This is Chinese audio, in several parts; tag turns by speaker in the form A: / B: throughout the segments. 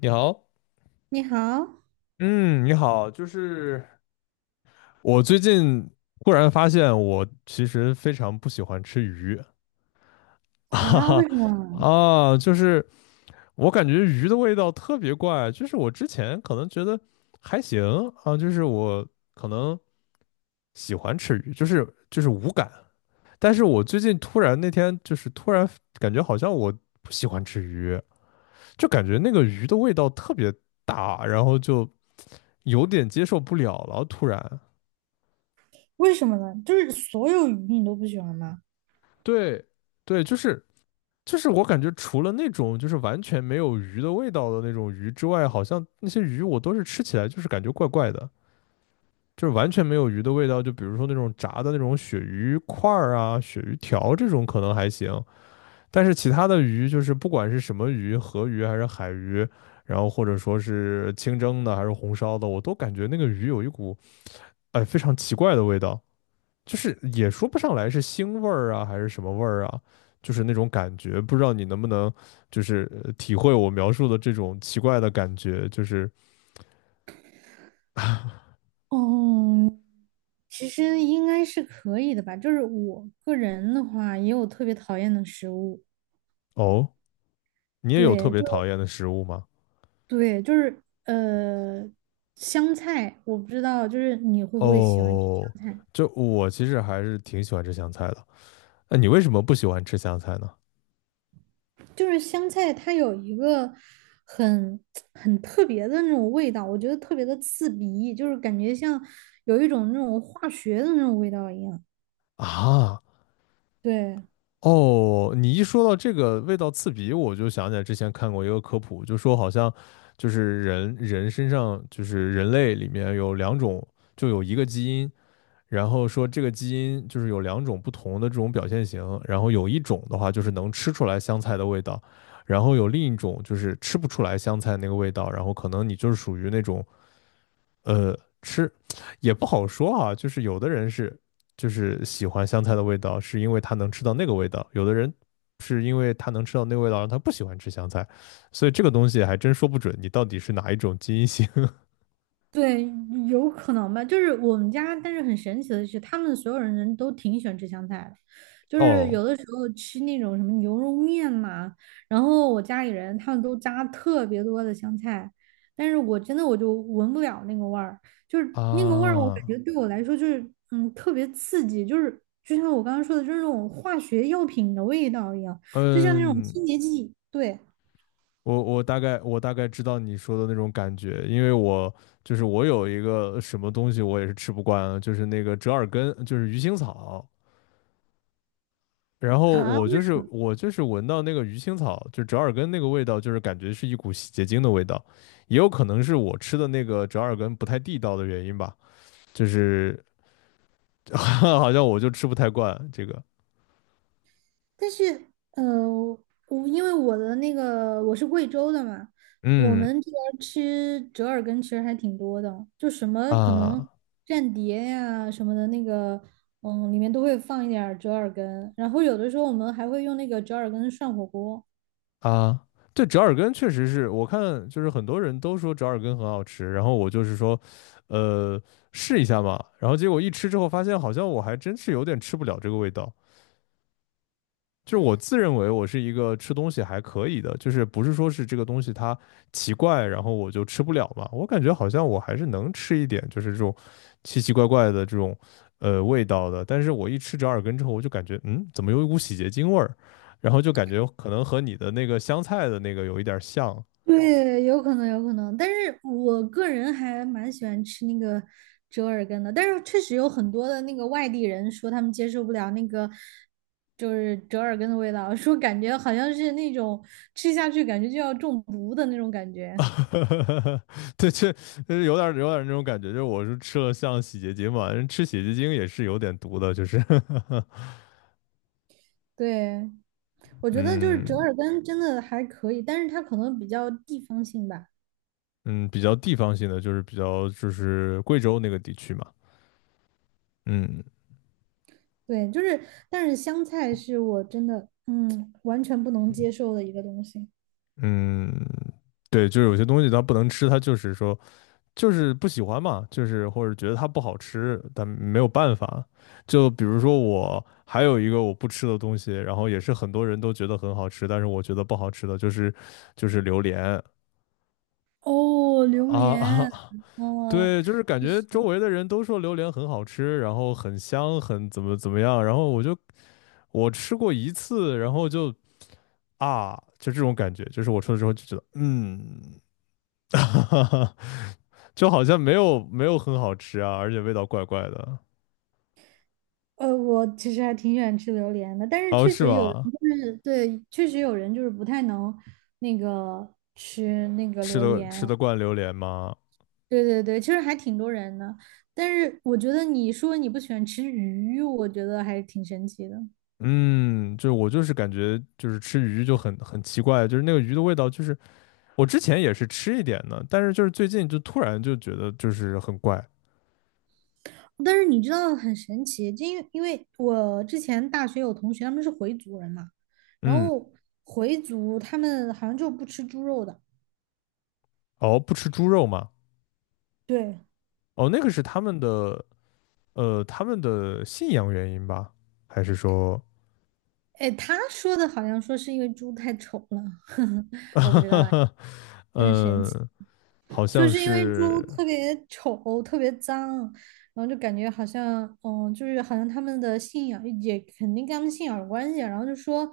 A: 你好。
B: 你好。
A: 嗯，你好，我最近忽然发现，我其实非常不喜欢吃鱼。哈
B: 啊？
A: 哈
B: 为什么？
A: 啊，就是我感觉鱼的味道特别怪，就是我之前可能觉得还行。啊，就是我可能喜欢吃鱼，就是无感。但是我最近突然那天突然感觉好像我不喜欢吃鱼，就感觉那个鱼的味道特别大，然后就。有点接受不了了，突然。
B: 为什么呢？就是所有鱼你都不喜欢吗？
A: 对对，就是我感觉除了那种就是完全没有鱼的味道的那种鱼之外，好像那些鱼我都是吃起来就是感觉怪怪的，就是完全没有鱼的味道。就比如说那种炸的那种鳕鱼块儿啊、鳕鱼条这种可能还行，但是其他的鱼就是不管是什么鱼，河鱼还是海鱼，然后或者说是清蒸的还是红烧的，我都感觉那个鱼有一股非常奇怪的味道。就是也说不上来是腥味儿啊，还是什么味儿啊，就是那种感觉，不知道你能不能体会我描述的这种奇怪的感觉。
B: 嗯，其实应该是可以的吧。就是我个人的话，也有特别讨厌的食物。
A: 哦，你也有特
B: 对，
A: 别
B: 就
A: 讨厌的食物吗？
B: 对,就是呃，香菜，我不知道，就是你会不会喜欢吃
A: 哦，
B: 香菜？
A: 就我其实还是挺喜欢吃香菜的。那你为什么不喜欢吃香菜呢？
B: 就是香菜它有一个很很特别的那种味道，我觉得特别的刺鼻，就是感觉像有一种那种化学的那种味道一样。
A: 啊，
B: 对。
A: 哦，你一说到这个味道刺鼻，我就想起来之前看过一个科普，就说好像人人身上就是人类里面有两种，就有一个基因。然后说这个基因就是有两种不同的这种表现型，然后有一种的话就是能吃出来香菜的味道，然后有另一种就是吃不出来香菜那个味道，然后可能你就是属于那种呃吃也不好说啊。就是有的人是喜欢香菜的味道，是因为他能吃到那个味道；有的人是因为他能吃到那个味道，让他不喜欢吃香菜。所以这个东西还真说不准你到底是哪一种基因型。
B: 对，有可能吧。就是我们家，但是很神奇的是，他们所有人都挺喜欢吃香菜的。就 是
A: 哦。
B: 有的时候吃那种什么牛肉面嘛，然后我家里人他们都加特别多的香菜，但是我真的就闻不了那个味儿，就是那个味儿，我感
A: 啊。
B: 觉对我来说就是嗯特别刺激，就是就像我刚刚说的，就是那种化学药品的味道一样，就像那种清
A: 嗯。
B: 洁剂。对。
A: 我大概知道你说的那种感觉，因为我就是我有一个什么东西我也是吃不惯啊，就是那个折耳根，就是鱼腥草。然后
B: 啊。
A: 我就是闻到那个鱼腥草，就折耳根那个味道，就是感觉是一股洗洁精的味道。也有可能是我吃的那个折耳根不太地道的原因吧，就是 好像我就吃不太惯这个。
B: 但是，呃，我因为我是贵州的嘛，我
A: 嗯。
B: 们这边儿吃折耳根其实还挺多的，就什么可能
A: 啊。
B: 蘸碟呀什么的那个，嗯，里面都会放一点儿折耳根，然后有的时候我们还会用那个折耳根涮火锅。
A: 啊，对，折耳根确实是我看，就是很多人都说折耳根很好吃，然后我就是说，呃，试一下嘛。然后结果一吃之后发现，好像我还真是有点吃不了这个味道。就是我自认为我是一个吃东西还可以的，就是不是说是这个东西它奇怪然后我就吃不了嘛。我感觉好像我还是能吃一点，就是这种奇奇怪怪的这种味道的。但是我一吃折耳根之后，我就感觉嗯，怎么有一股洗洁精味儿？然后就感觉可能和你的那个香菜的那个有一点像。
B: 对，有可能，有可能，但是我个人还蛮喜欢吃那个折耳根的，但是确实有很多的那个外地人说他们接受不了那个就是折耳根的味道，说感觉好像是那种吃下去感觉就要中毒的那种感觉。
A: 对，这就是有点那种感觉，就是我是吃了像洗洁精嘛，人吃洗洁精也是有点毒的，就是。
B: 对，我 觉得就是折
A: 嗯。
B: 耳根真的还可以，但是它可能比较地方性吧。
A: 嗯，比较地方性的，就是比较贵州那个地区嘛。嗯。
B: 对，就是，但是香菜是我真的嗯完全不能接受的一个东西。
A: 嗯，对，就是有些东西它不能吃，它就是说不喜欢嘛，或者觉得它不好吃，但没有办法。就比如说我还有一个我不吃的东西，然后也是很多人都觉得很好吃，但是我觉得不好吃的就是榴莲。
B: 哦，榴
A: 啊啊。
B: 莲，嗯，
A: 对，就是感
B: 就
A: 觉
B: 是。
A: 周围的人都说榴莲很好吃，然后很香，很怎么怎么样，然后我吃过一次，然后就就这种感觉，就是我吃了之后就觉得，嗯，就好像没有很好吃啊，而且味道怪怪的。
B: 我其实还挺喜欢吃榴莲的，但是
A: 哦，
B: 确
A: 是
B: 实有人
A: 吗？
B: 就是对，确实有人就是不太能那个吃那个
A: 吃
B: 榴
A: 的
B: 莲。
A: 吃得惯榴莲吗？
B: 对对对，其实还挺多人的，但是我觉得你说你不喜欢吃鱼，我觉得还是挺神奇的。
A: 嗯，就是感觉就是吃鱼就很奇怪，就是那个鱼的味道，我之前也是吃一点的，但是就是最近就突然就觉得就是很怪。
B: 但是你知道很神奇，就因为我之前大学有同学他们是回族人嘛，然
A: 嗯。
B: 后回族他们好像就不吃猪肉的。
A: 哦，不吃猪肉吗？
B: 对，
A: 哦，那个是他们的他们的信仰原因吧？还是说
B: 哎，他说的好像说是因为猪太丑了。我不知道哎，就很神奇，
A: 嗯，好
B: 说
A: 像
B: 是因为猪
A: 是。
B: 特别丑，特别脏，然后就感觉好像，嗯，就是好像他们的信仰也肯定跟他们信仰有关系啊，然后就说，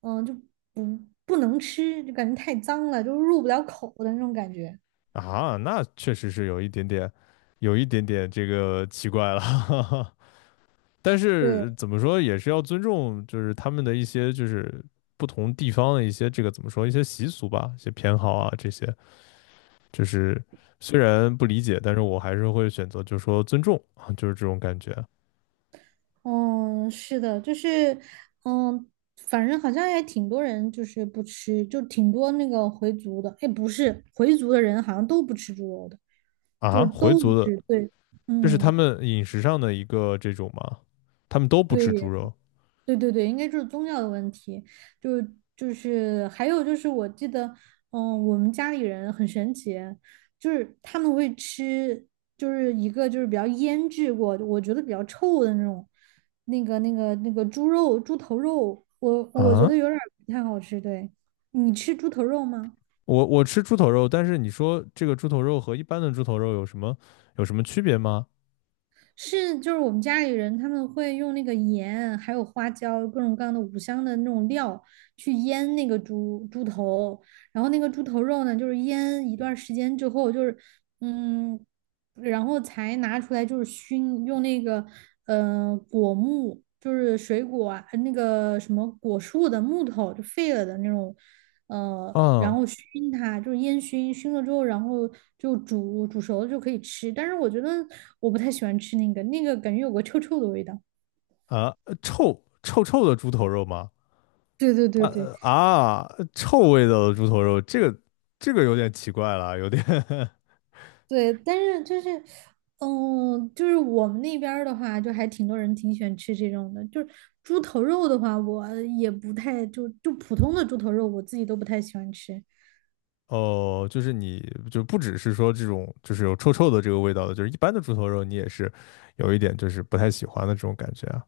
B: 嗯，就不不能吃，就感觉太脏了，就入不了口的那种感觉。
A: 啊，那确实是有一点点，有一点点这个奇怪了。但
B: 对，
A: 是怎么说，也是要尊重，就是他们的一些不同地方的一些这个怎么说一些习俗吧，一些偏好啊这些。就是虽然不理解，但是我还是会选择就是说尊重啊，就是这种感觉。
B: 嗯，是的，就是，嗯，反正好像也挺多人就是不吃，就挺多那个回族的，哎，不是，回族的人好像都不吃猪肉的，就
A: 啊。
B: 是
A: 回
B: 都不
A: 族的，
B: 吃，对，
A: 这是他
B: 嗯，
A: 们饮食上的一个这种吗？他们都不吃猪
B: 对，
A: 肉
B: 对对对，应该就是宗教的问题，就是还有就是我记得，嗯，我们家里人很神奇，就是他们会吃，就是一个就是比较腌制过，我觉得比较臭的那种，那个猪肉、猪头肉，我觉
A: 啊？
B: 得有点儿不太好吃。对，你吃猪头肉吗？
A: 我吃猪头肉，但是你说这个猪头肉和一般的猪头肉有什么区别吗？
B: 是，就是我们家里人他们会用那个盐，还有花椒，各种各样的五香的那种料去腌那个猪猪头，然后那个猪头肉呢，就是腌一段时间之后，就是嗯，然后才拿出来就是熏，用那个果木，就是水果啊，那个什么果树的木头就废了的那种，然
A: 啊
B: 后熏它，就是烟熏，熏了之后，然后就煮熟了就可以吃。但是我觉得我不太喜欢吃那个，那个感觉有个臭臭的味道。
A: 啊。臭臭的猪头肉吗？
B: 对对
A: 啊
B: 对对，
A: 呃啊，臭味道的猪头肉，这个有点奇怪了，有点
B: 对，但是就是，嗯，就是我们那边儿的话，就还挺多人挺喜欢吃这种的。就是猪头肉的话，我也不太,就普通的猪头肉，我自己都不太喜欢吃。
A: 哦，就是你就不只是说这种就是有臭臭的这个味道的，就是一般的猪头肉你也是有一点就是不太喜欢的这种感觉啊。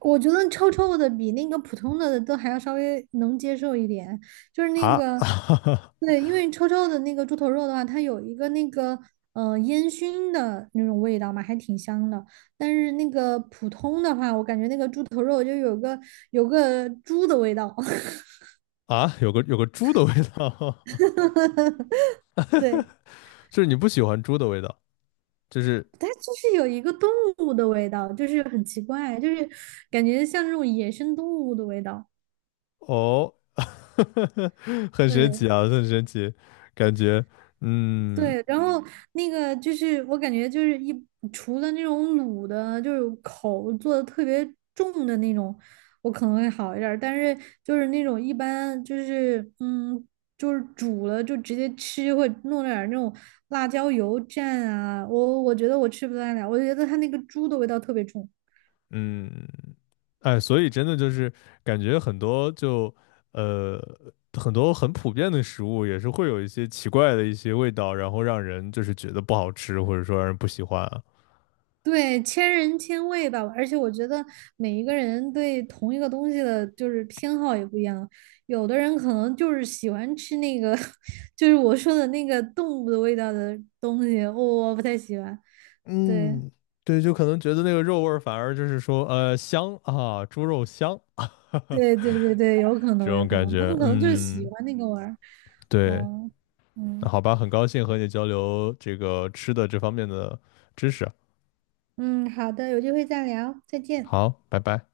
B: 我觉得臭臭的比那个普通的都还要稍微能接受一点。就是那个，
A: 啊
B: 对，因为臭臭的那个猪头肉的话，它有一个那个烟熏的那种味道嘛，还挺香的。但是那个普通的话，我感觉那个猪头肉就有个猪的味道。
A: 啊，有个猪的味道。
B: 对，
A: 就是你不喜欢猪的味道，就是
B: 它就是有一个动物的味道，就是很奇怪，就是感觉像那种野生动物的味道。
A: 哦。很神奇
B: 对
A: 啊，很神奇，感觉，嗯。
B: 对，然后那个就是我感觉就是一除了那种卤的，就是口做的特别重的那种，我可能会好一点儿。但是就是那种一般就是嗯，就是煮了就直接吃，会弄点儿那种辣椒油蘸啊，我觉得我吃不太了，我觉得它那个猪的味道特别重。
A: 嗯。哎，所以真的就是感觉很多呃很多很普遍的食物也是会有一些奇怪的一些味道，然后让人就是觉得不好吃，或者说让人不喜欢啊。
B: 对，千人千味吧，而且我觉得每一个人对同一个东西的，就是偏好也不一样。有的人可能就是喜欢吃那个，就是我说的那个动物的味道的东西，我不太喜欢。对，
A: 嗯，对，就可能觉得那个肉味儿反而就是说香啊，猪肉香。
B: 对，对，对，对，有可
A: 这
B: 能，有
A: 种
B: 可
A: 感
B: 能，他
A: 觉。
B: 们可能就是喜
A: 嗯。
B: 欢那个味儿。
A: 对。
B: 哦，
A: 那
B: 嗯
A: 好吧，很高兴和你交流这个吃的这方面的知识。
B: 嗯，好的，有机会再聊，再见。
A: 好，拜拜。